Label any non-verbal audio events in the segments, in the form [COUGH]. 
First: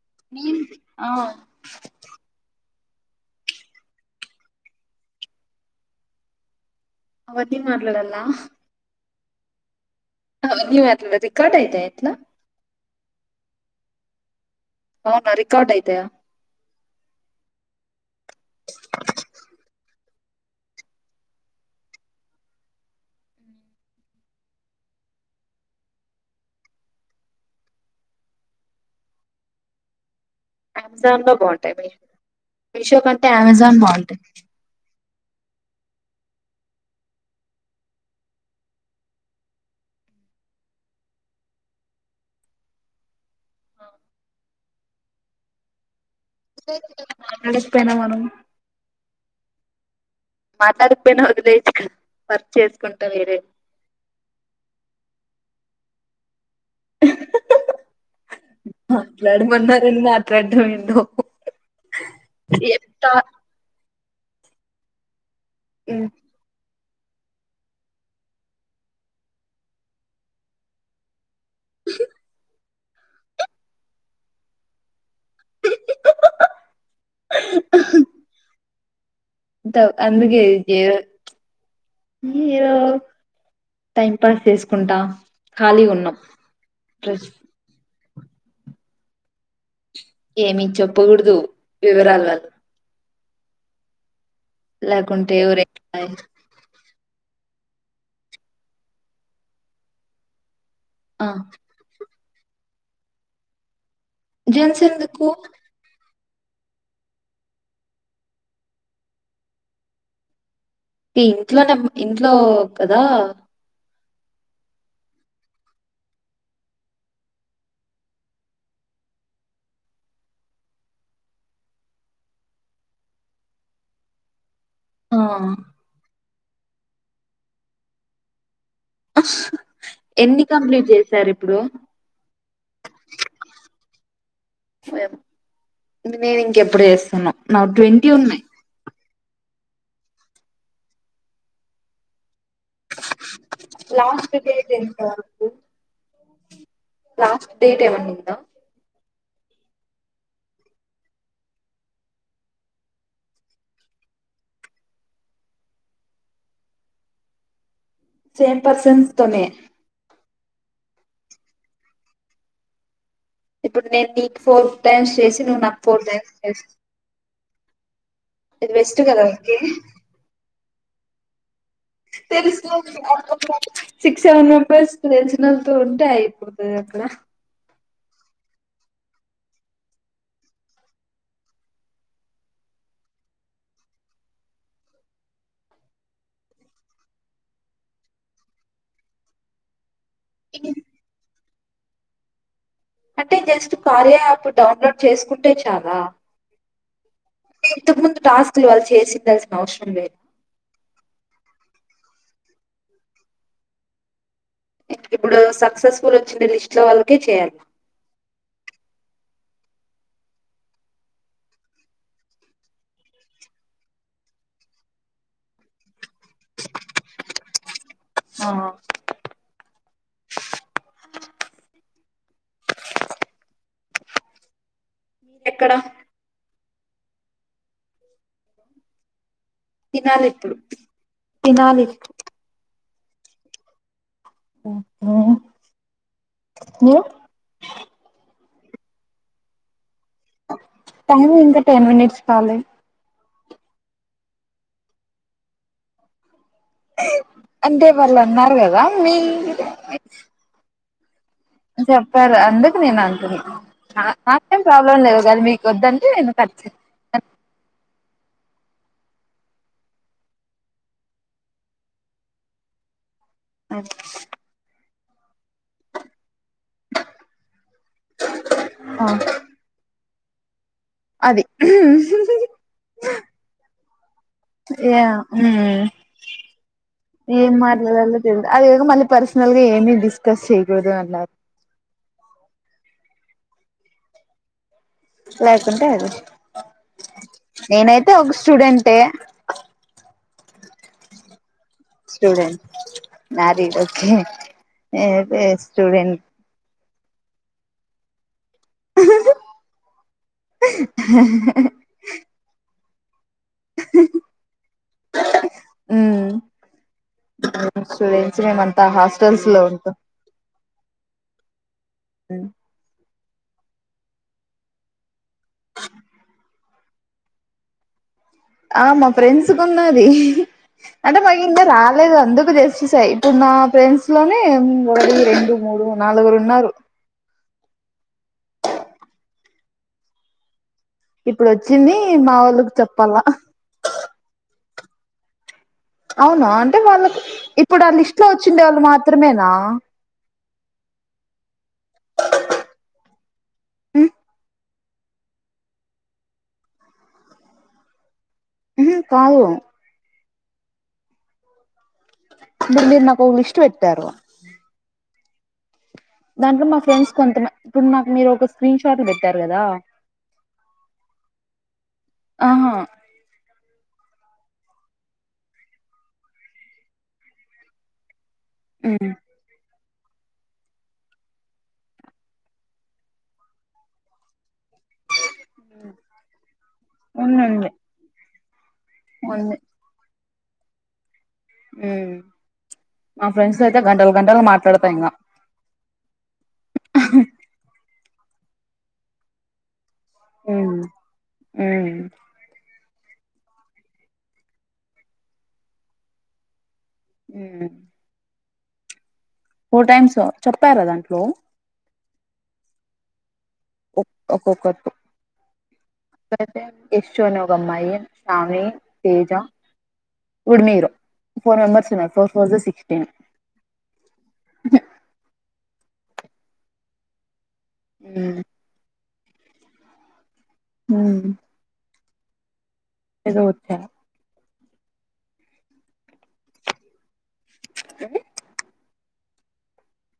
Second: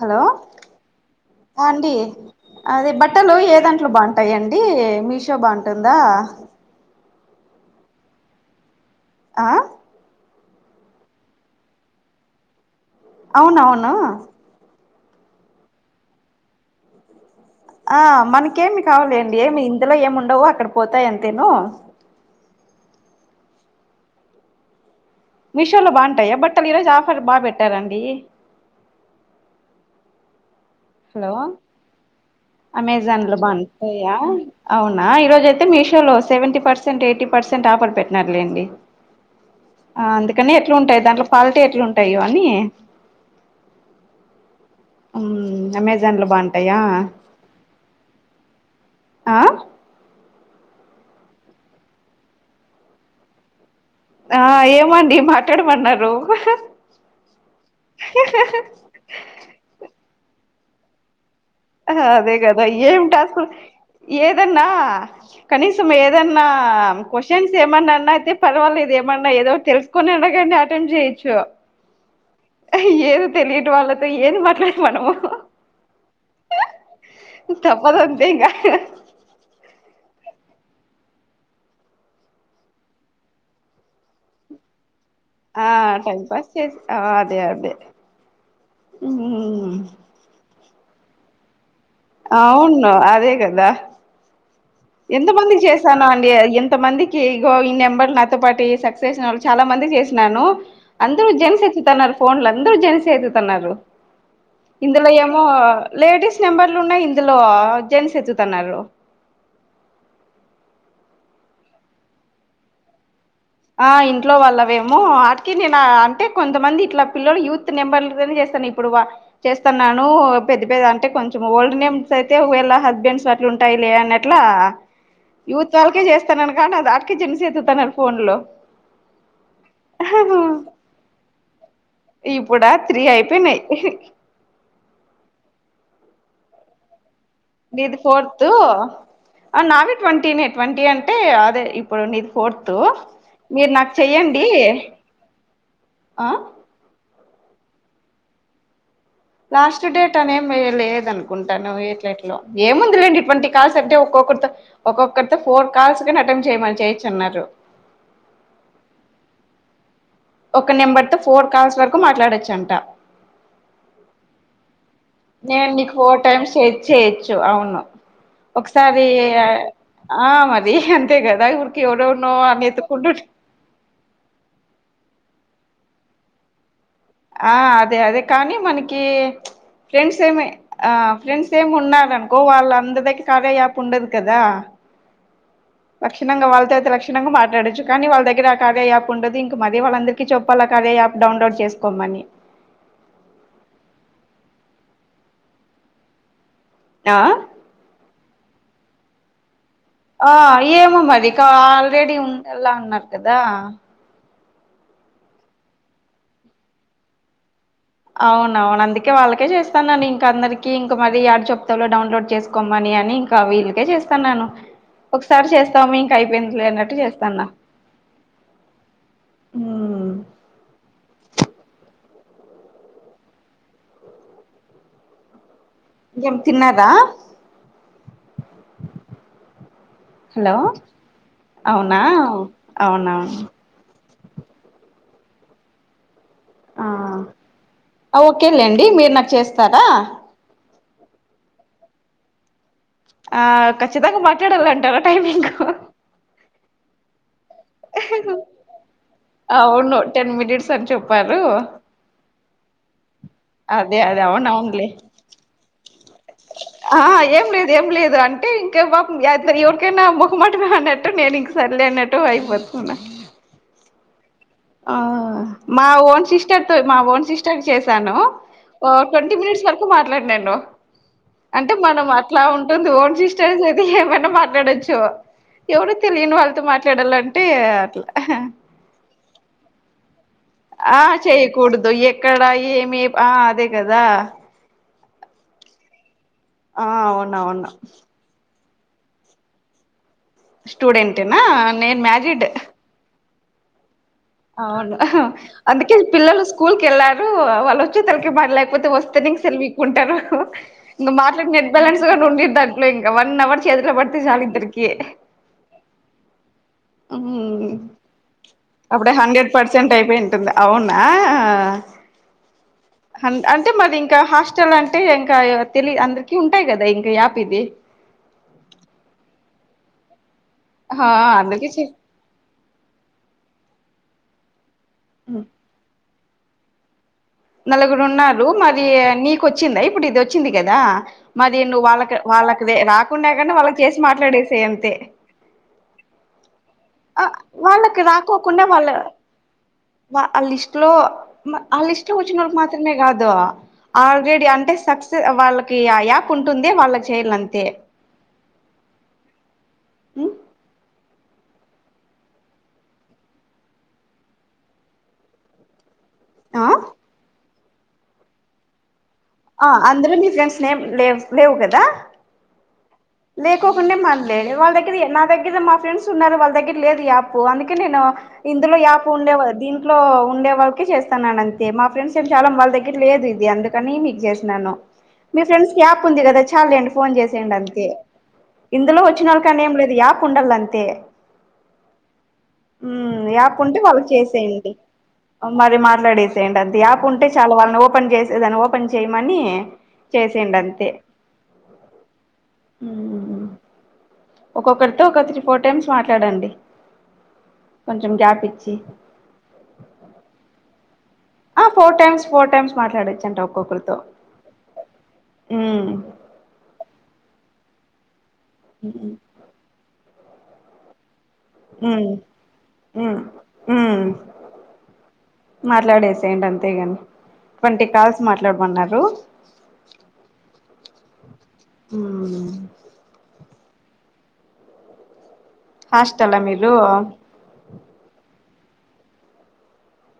Hello నేను ఆ ఆ అండి అదే బట్టలు ఏ దాంట్లో బాగుంటాయిండి మీషో బాగుంటుందా అవత్ీ మలడలా [UNINTELLIGIBLE] ఆ హలో [UNINTELLIGIBLE] రికార్డ్ అయితే ఇట్ల అవును అవును అవునా రికార్డ్ అయితయ ఆ మనకేమి కావాలండి ఏమి ఇందులో ఏమి ఉండవు అక్కడ పోతాయింతేను మీషోలో బాగుంటాయా బట్టలు ఈరోజు ఆఫర్ బా పెట్టారండి అమెజాన్ హలో లో బాగుంటాయి మీషో మీషో అమెజాన్ కంటే లో అమెజాన్ బాగుంటాయా బాగుంటాయి అవును ఈ రోజ అయితే మీషో లో seventy percent eighty percent offer పెట్టినరూలేండి ఆ అందుకని ఎట్లుంటాయి దాంట్లో క్వాలిటీ ఎట్లుంటాయో అన్నీ ఊమ్ అమెజాన్ అమెజాన్ బాగుంటాయా మాట్లాడకపోయినా మనం ఆ మాట్లాడకపోయినా వదిలేయొచ్చు కదా వర్క్ చేసుకుంటా వేరే ఆ ఏమండి మాట్లాడమన్నారు మాట్లాడమన్నారని మాట్లాడటం ఏంటో అదే కాదా ఏం టాస్క్ ఏదన్నా కనీసం ఏదన్నా క్వశ్చన్స్ ఏమన్నా అన్నా అయితే పర్వాలేదు ఏమన్నా ఏదో తెలుసుకొని అయినాగాని అటెంప్ట్ చేయొచ్చు ఏది తెలియటీ వాళ్ళతో ఏది మాట్లాడే మనము తప్పడంతే ఇంగ అంతా అందుకే ఇడి మీ [UNINTELLIGIBLE] టైం పాస్ చేసుకుంటా ఆ ఖాళీగా ఉన్నాం టైం పాస్ చే అదే అదే ఏమీ చెప్పకూడదు వివరాల వల్ల అవును అదేగదా ఎంత లేకుంటే మందికి ఎవరైనా చేసాను అండి ఎంత మంది ఈగో ఈ నెంబర్ నాతో పాటు సక్సెస్ వాళ్ళు చాలా మంది చేసినాను ఆ! అందరుూ జెన్స్ ఎత్తుతూన్నారు ఫోన్లు అందరుూ జెన్సె ఎత్తుతున్నారు జెంట్స్ ఇందులో ఎందుకు? ఏమో లేడీస్ నెంబర్లు ఉన్నా ఇందులో జెన్స్ ఎత్తుతున్నారు ఈ ఇంట్లోనేె ఇంట్లో కదా ఆ ఇంట్లో వాళ్లవేమో ఆటికి నేను అంటే కొంతమంది ఇట్లా పిల్లలు యూత్ నెంబర్లునే చేస్తాను ఇప్పుడు ఇ చేస్తున్నాను పెద్ద పెద్ద అంటే కొంచెం ఓల్డ్ నేమ్స్ అయితే వీళ్ళ హస్బెండ్స్ అట్లు ఉంటాయి లే అన్నట్లా ఆ! యూత్ వాాలకే చేస్తానను కానీ ఆటికే జెన్సె ఎత్తుతన్నారు ఫోన్ లు ఎన్ని కంప్లీట్ చేసారు ఇప్పుడు ఇప్పుడా త్రీ అయిపోయినాయి ఫైవ్ ఇది నేను ఇంకెప్పుడు చేస్తనో నీది ఫోర్త్ నావి ట్వంటీనే ట్వంటీ అంటే అదే ఇప్పుడు నీది ఫోర్త్ మీరు నాకు లాస్ట్ చెయ్యండి డేట్ ఎంత వరకు? ఆ లాస్ట్ డేట్ ఏమన్నా ఉందా లాస్ట్ డేట్ అని ఏం లేద అనుకుంటాను ఎట్లట్లో ఏముంది లేండి ఇటువంటి కాల్స్ అంటే ఒ క్క ఒక్కొక్కరితో ఫోర్ కాల్స్ అటెంప్ట్ చేయమని చేయొచ్చు అన్నారు సేమ్ పర్సన్స్ తోనే ఒక నెంబర్ తో ఫోర్ కాల్స్ వరకు మాట్లాడొచ్చంట ఇప్పుడు నేను నీకు ఫోర్ టైమ్స్ చేసి నువ్వు నేను నాకు నీకు ఫోర్ టైమ్స్ చేసి చేయొచ్చు అవును ఇది బెస్ట్ ఒకసారి కదా నీకి. ఆ మరి అంతే కదా ఎవరెవరినో అని తెలుసుకో ఎతుక్కుంటుంటే [UNINTELLIGIBLE] సిక్స్ సెవెన్ మాట్లాడుతూ ఉంటే అయిపోతాది అంటానా ఆ అదే అదే కానీ మనకి ఫ్రెండ్స్ ఏమి ఆ ఫ్రెండ్స్ ఏమి ఉన్నారనుకో వాళ్ళ అంద దగ్గర కార్య యాప్ ఉండదు కదా లక్షణంగా వాళ్ళతో అయితే లక్షణంగా మాట్లాడొచ్చు కానీ వాళ్ళ దగ్గర ఆ కార్య యాప్ ఉండదు ఇంక మళ్ళీ వాళ్ళందరి చెప్పాల కార్య యాప్ డౌన్లోడ్ చేసుకోమని అంటే జస్ట్ కార్య యాప్ డౌన్లోడ్ చేసుకుంటే చాలా ఆ ఇంతకు ముందు టాస్క్ లు వాళ్ళు చేసిందస్ ఆ ఏమో మరి కా ఆల్రెడీ ఉండాల్లా అన్నారు కదా ఇ ఇప్పుడు సక్సెస్ఫుల్ వచ్చింది లిస్ట్ లో వాళ్ళకే చెయ్యాలి అవునవును అందుకే వాళ్ళకే చేస్తానని ఇంక, అందరికీ ఇంక మరీ యాడ చెప్తాలె డౌన్లోడ్ చేసుకోమని. అని ఇంకా వీళకే చేస్తాన్నాను, ఒకసారి చేస్తాము ఇంక అయిపోయిందిలే అన్నట్టు చేస్తాన్నా. ఆ ఉమ్. ఎక్కడ ఇంగేం తిన్నారా తినాలి హలో ఇప్పుడు తినాలి అవునా అవునవును [INAUDIBLE] యే కేలేండి మీరు నాకు చేస్తారా టైం ఇంకా టెన్ మినిట్స్ కాలె ఆ ఖచ్చితంగ మాట్లాడాలంటారా టైమింగు అంటే వాళ్ళు అన్నారు గదా మీరె అవును టెన్ మినిట్స్ అని చెప్పారు చెప్పారు అందుకు నేను అంటున్నా, అదే నా అదే అవును నాకేం అవునులే ప్రాబ్లం లేదు గానీ మీకు ఒద్దన్. ఆ ఏం లేదు ఏం లేదు అ అంటే ఇంక బాపం [UNINTELLIGIBLE] ఎవరికైనా మొహమాటమే అన్నట్టు నేను ఇంక సర్లే అన్నట్టు బయపతున్నా. అ ఆ మా ఓన్ సిస్టర్ తో మా ఓన్ సిస్టర్ చేశాను ట్వంటీ మినిట్స్ వరకు మా ట్లడ్ నేన్ను అది అంటే మనం అట్లా ఉంటుంది ఓన్ సిస్టర్స్ అయితే ఏమైనా మాట్లాడొచ్చు యా మ్మ్ ఎవరు తెలియని వాళ్తో మాట్లాడాలంటే ఏం అట్లా మాట్లాడాలో తెలీదు అదేదో మళ్ళీ పర్సనల్ గా ఏమి డిస్కస్ చేయకూడదు ఆ అన్నారు చేయకూడదు ఎక్కడా ఏమి ఆ అదే కదా లేకుంటే అది ఆ అవునవును నేనైతే ఒక స్టూడెన్ టే స్టూడెంటెనా నేన్ మ్యారిడ్ మ్యారిడు అవును అహ అందుకే స్టూడెంట్ పిల్లలు స్కూల్ కెళ్లారు వాళ్ళు వచ్చే తలకి బల్ల పోతే వస్తెనే సెల్ వీక్కుంటారు హు ఇంగ మాట్లాడి నెట్ బాలన్స్ నుండి దాంట్లో ఇంకా వన్ అవర్. చేతులో పడుతే సాల్ ఇద్దరికి ఆ ఉమ్ స్టూడెంట్స్ మేమంతా అప్పుడే హాస్టల్స్ హండ్రెడ్ లో ఉంట పర్సెంట్ అయిపోయి ఉంటుంది అవునా ఉ హన్ అంటే మాది ఇంకా హాస్టల్ అంటే ఇంకా తెలి అందరికీ ఉంటాయ్ గ లే ఇంక యాప్ ఇది ఆ మా ఫ్రెండ్స్ కున్నాది ఆ అంటే మాకు ఇంగ అందుకే చె రాలేదు అందుకు జేస్ చేసాయి ఇప్పుడు నా ఫ్రెండ్స్ లోనే మొదటీ, రెండు, మూడు, నలుగురు ఉన్నారు నలుగురు ఉన్నారు మరీ నీకు ఒచ్చిందా ఇప్పుడు ఇది ఒచ్చింది కదా ఇప్పుడు మరి నువ్వు వచ్చింది వాళ్ళకి మా వాళ్ళకి వోళ్ళకి రె రాకుండా చెప్పాలా గాని వాళ్ళకి చేసి మాట్లాడేసేయన్ తె అవునా అంటే వాళ్ళక్ ఇప్పుడు ఆ వాళ్ళకి లిస్ట్ లో వచ్చిండే వాళ్ళు మాత్రమేనా వా ఆ లిస్ట్ లో మ ఆ లిస్ట్ లో వచ్చినోళకి మాత్రమే గాదు ఉమ్ ఆల్రెడీ అంటే సక్స్ వాళ్ళకి ఆ యాప్ ఉంటుంది వాళ్ళ చేయలంతే ఉహు కాదు మీరు మీరు నాకు ఒక లిష్టు వెట్టారు దాంట్లో మా ఆ ఫ్రెండ్స్ కొంతమ, ఇప్పుడు నాకు మీరు ఒక స్క్రీన్ షాట్ బె. ఆ అందులో నీ ఫ్రెండ్స్ నేం లేవ్ లేవు కదా ఆహా లే కోకుండే మన్లే వాళ్ దగ్గర నా దగ్గర మా ఫ్రెండ్స్ ఉన్నారు వాళ్ దగ్గర లేదు ఈ యాప్ అందుకే నేను ఇందులో యాప్ ఉమ్ ఉండేవారు దీనికి ఇంట్లో ఉండే వాళ్ళకే చేస్తన్నాన్నంతే. మా ఫ్రెండ్స్ [UNINTELLIGIBLE] చాలా వాళ్ళ దగ్గర లేదిదీ అందుకని నీక్ చేసినాను మీ ఫ్రెండ్స్కి యాప్ ఉంది గదా చాళ్ళేండి ఫోన్ ఉంది ఉంది చేసెయ్యండంతే. ఇందులో వచ్చి నొళ్ళ కనేం లేదు యాప్ ఉండల్ల అంతే. హ్మ్మ్ మ్మ్ మా యాప్ ఫ్రెండ్స్ ఉంటే అయితే గంటల వాళ్ళకి గంటలు చేసేయండి మాట్లాడతా ఇంగ. మరి మాట్లాడేసేయండి అంతే యాప్ ఉంటే చాలు వాళ్ళని ఓపెన్ చేసి దాన్ని ఓపెన్ చేయమని ఉమ్ చేసెయ్యండంతే ఉమ్ ఒక్కొక్కరితో ఒక త్రీ ఫోర్ టైమ్స్ మాట్లాడండి. ఉమ్ కొంచెం గ్యాప్ ఇచ్చి [INAUDIBLE] ఫోర్ టైమ్స్ చెప్పారుగా ఆ ఫోర్ టైమ్స్ ఫోర్ టైమ్స్ మాట్లాడచ్చంట. ఒక్కొక్క ఉమ్ అతే యశ్శు అని ఒక అమ్మా యి షామి తేజ ఉడిమీరు ఫోర్ మెంబర్స్ ఉమ్ ఉన్నారు ఫోర్ ఫైజా సిక్ స్టీన్ ఉమ్ మాట్లాడేసెయ్యండంతేగాని ట్వంటీ కాల్స్ ఉమ్ మాట్లాడుమన్నారు. [INAUDIBLE] ఊ ఊ దోచ్చ హాస్టల్ ఆ మీరు?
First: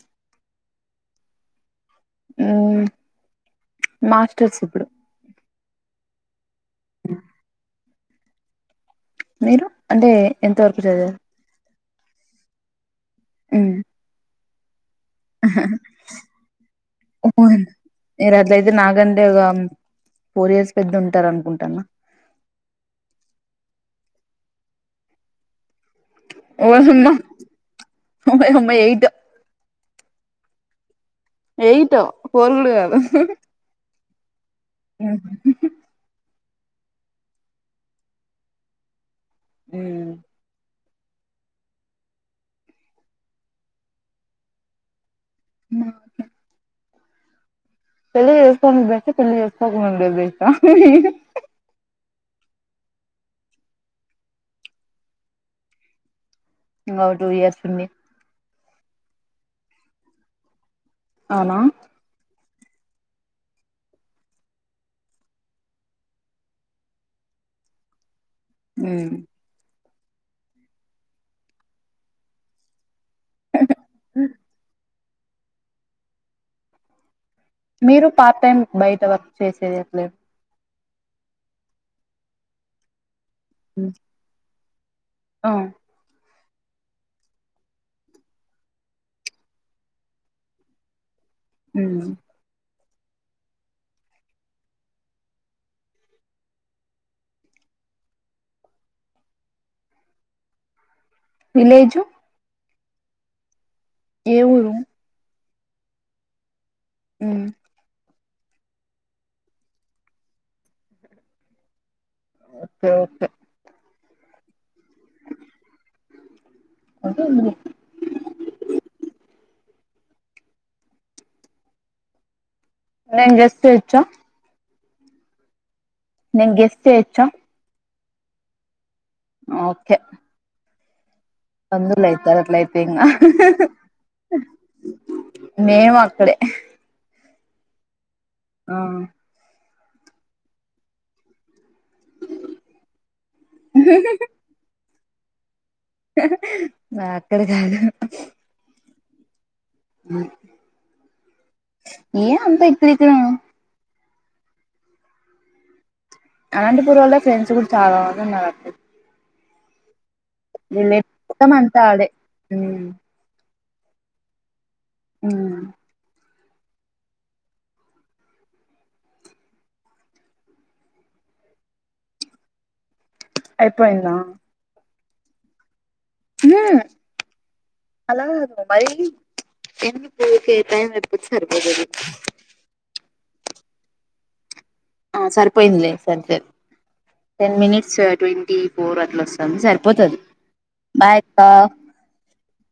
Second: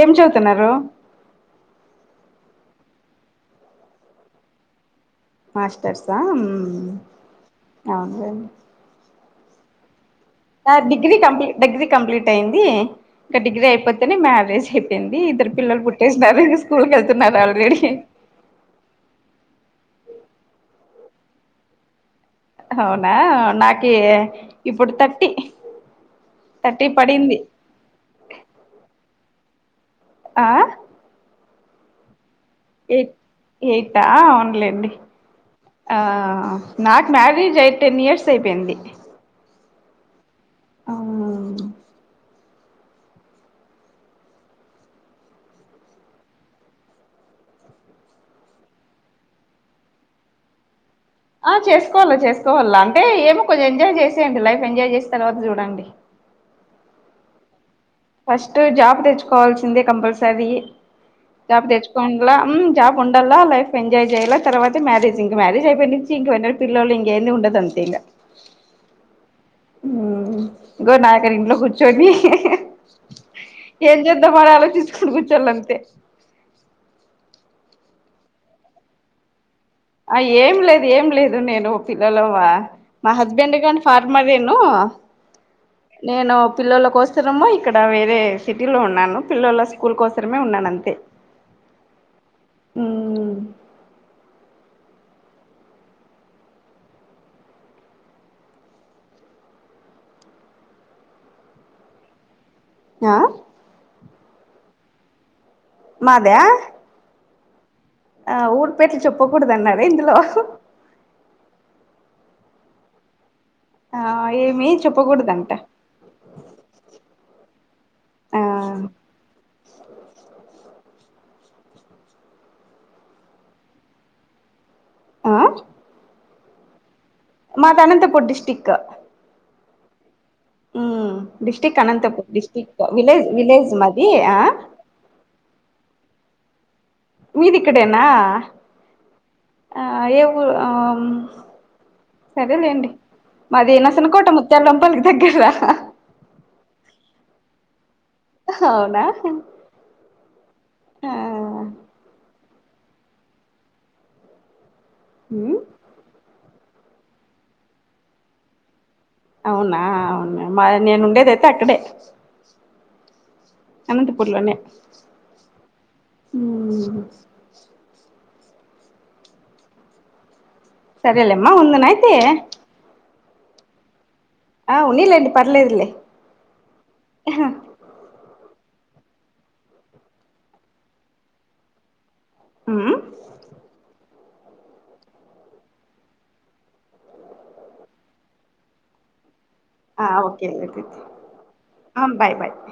ఏం చదుతున్నారు? మాస్టర్స్ ఇప్పుడు మాస్టర్స్ ఆ ఉమ్ [INAUDIBLE] అవును లేండి మీరు అంటే ఎంత వరకు నాది డిగ్రీ చదివారు కంప్లీ డిగ్రీ కంప్లీట్ అయింది. ఇంకా డిగ్రీ హ్మ్ అయిపోతేనే మ్యారేజ్. అయిపోయింది ఇద్దరు పిల్లలు పుట్టేసినారు, ఇక స్కూల్ కి వెళ్తున్నారు ఓన్ ఆల్రెడీ. మీరు అట్లయితే నాగంటే ఒక ఫోర్ ఇయర్స్ పెద్ద ఉంటారు అనుకుంటాన్న అవునా నాకి ఇప్పుడు థర్టీ. ఓ థర్టీ హమ్మ పడింది ఓహమ్మ ఏ యిట్ ఆ ఎయిట్ ఫోర్ కూడా కాదు. ఆ అవును లేండి ఆ నాకు మ్యారేజ్ అయి టెన్ ఇయర్స్ అయిపోయింది. ఊ ఆవునా మా అన్న పెళ్ళి చేసుకుంటే బెస్ట్ ఆ పెళ్ళి చేసుకో కుంటే బెస్ట్ ఆ ఆ చేసుకోవల్ల చేసుకోవల్ల అంటే ఏమో కొంచెం ఎంజాయ్ చేసేయండి లైఫ్ ఎంజాయ్ చేసిన తర్వాత చూడండి ఇంగా టూ ఇయర్స్ ఉండి ఫస్ట్ జాబ్ తెచ్చుకోవాల్సిందే కంపల్సరీ. అవునా జాబ్ తెచ్చుకోవం లా హ్మ్మ్ జాబ్ ఉండల్ల లైఫ్ ఎంజాయ్ చేయల్ల, తరువాతే మ్యారేజ్ ఇంక మ్యారేజ్ అయిపోయి నిచ్చి ఇంక వెంటనే పిల్లోల్లు ఇంక ఏంది ఉండదు. అదంతే ఇగ ఉమ్ ఇగో నాకల్ల ఇంట్లో కూర్చోని ఏం చేద్దా మని ఆలోచించకుంట కూచోల్ల అంతే. మీరు పార్ట్ టైం బయట వర్క్ చేసేది ఏం లేదు ఆ ఏం లేదు ఏం లేదు నేను పిల్లలవా మా హస్బెండ్ గాని ఫార్మర్రేను. ఆ నేను పిల్లోల్ల కోసరము ఇక్కడ వేరే సిటీలో ఉన్నాను. పిల్లల స్కూల్ కోసరమే ఉన్నానంతే. ఊ అ విలేజు ఆ ఏ ఊరు మాదా హ్మ్మ్ ఆ ఊరి పేరు చెప్పకూడదు అన్నారా ఇందులో ఓకే ఓకే ఆ ఏమి చెప్పకూడదంట అ ఆ నేం జస్తి వచ్చా ఆ నిం ఎస్ే వచ్చా ప్పుడ్డిస్టిక్ ఓకే హ్మ్మ్ డిస్టక్ట్ బంధువులు అనంతపుర్ అయితారు అట్లయితే డిస్టక్ట్ ఇంగ విలేజ్ విలేజ్ మది ఆ మేము అక్కడే మీది ఇక్కడేనా ఆ ఆ ఏవ ఆ సరేలేండి మాది నసనకోట ముత్యాలవంపలికి దగ్గరరా అక్కడ కాదు అవునా ఆ ఏ అబా ఇప్పుడ ఇక్క హ అలాంటి పూర్ వాళ్ల్లో ఫ్రెండ్స్ కూడా చాలా బంది ఉన్నారుడి అవునా అవునా మా నేను ఉండేదైతే మొత్తం అక్కడే అంతా ఆడే ఉమ్ అనంతపూర్లోనేే ఆ అ సర అలే అమ్మా ముందన్ అయితే అయిపోయింద ఉన్నాలేండి పర్లేదుల్లే అ అలాదు మరిీ చెన్న పోక టైం వపుట్సర్బోదు అది ఆ ఆ సరిపోయిందిలే స స టెన్ మినిట్స్ ట్వంటీ ఫోర్ అట్లా వస్తుంది ఆ సరిపోతుంది ఓకేలే బాయ బాయ్ బాయ్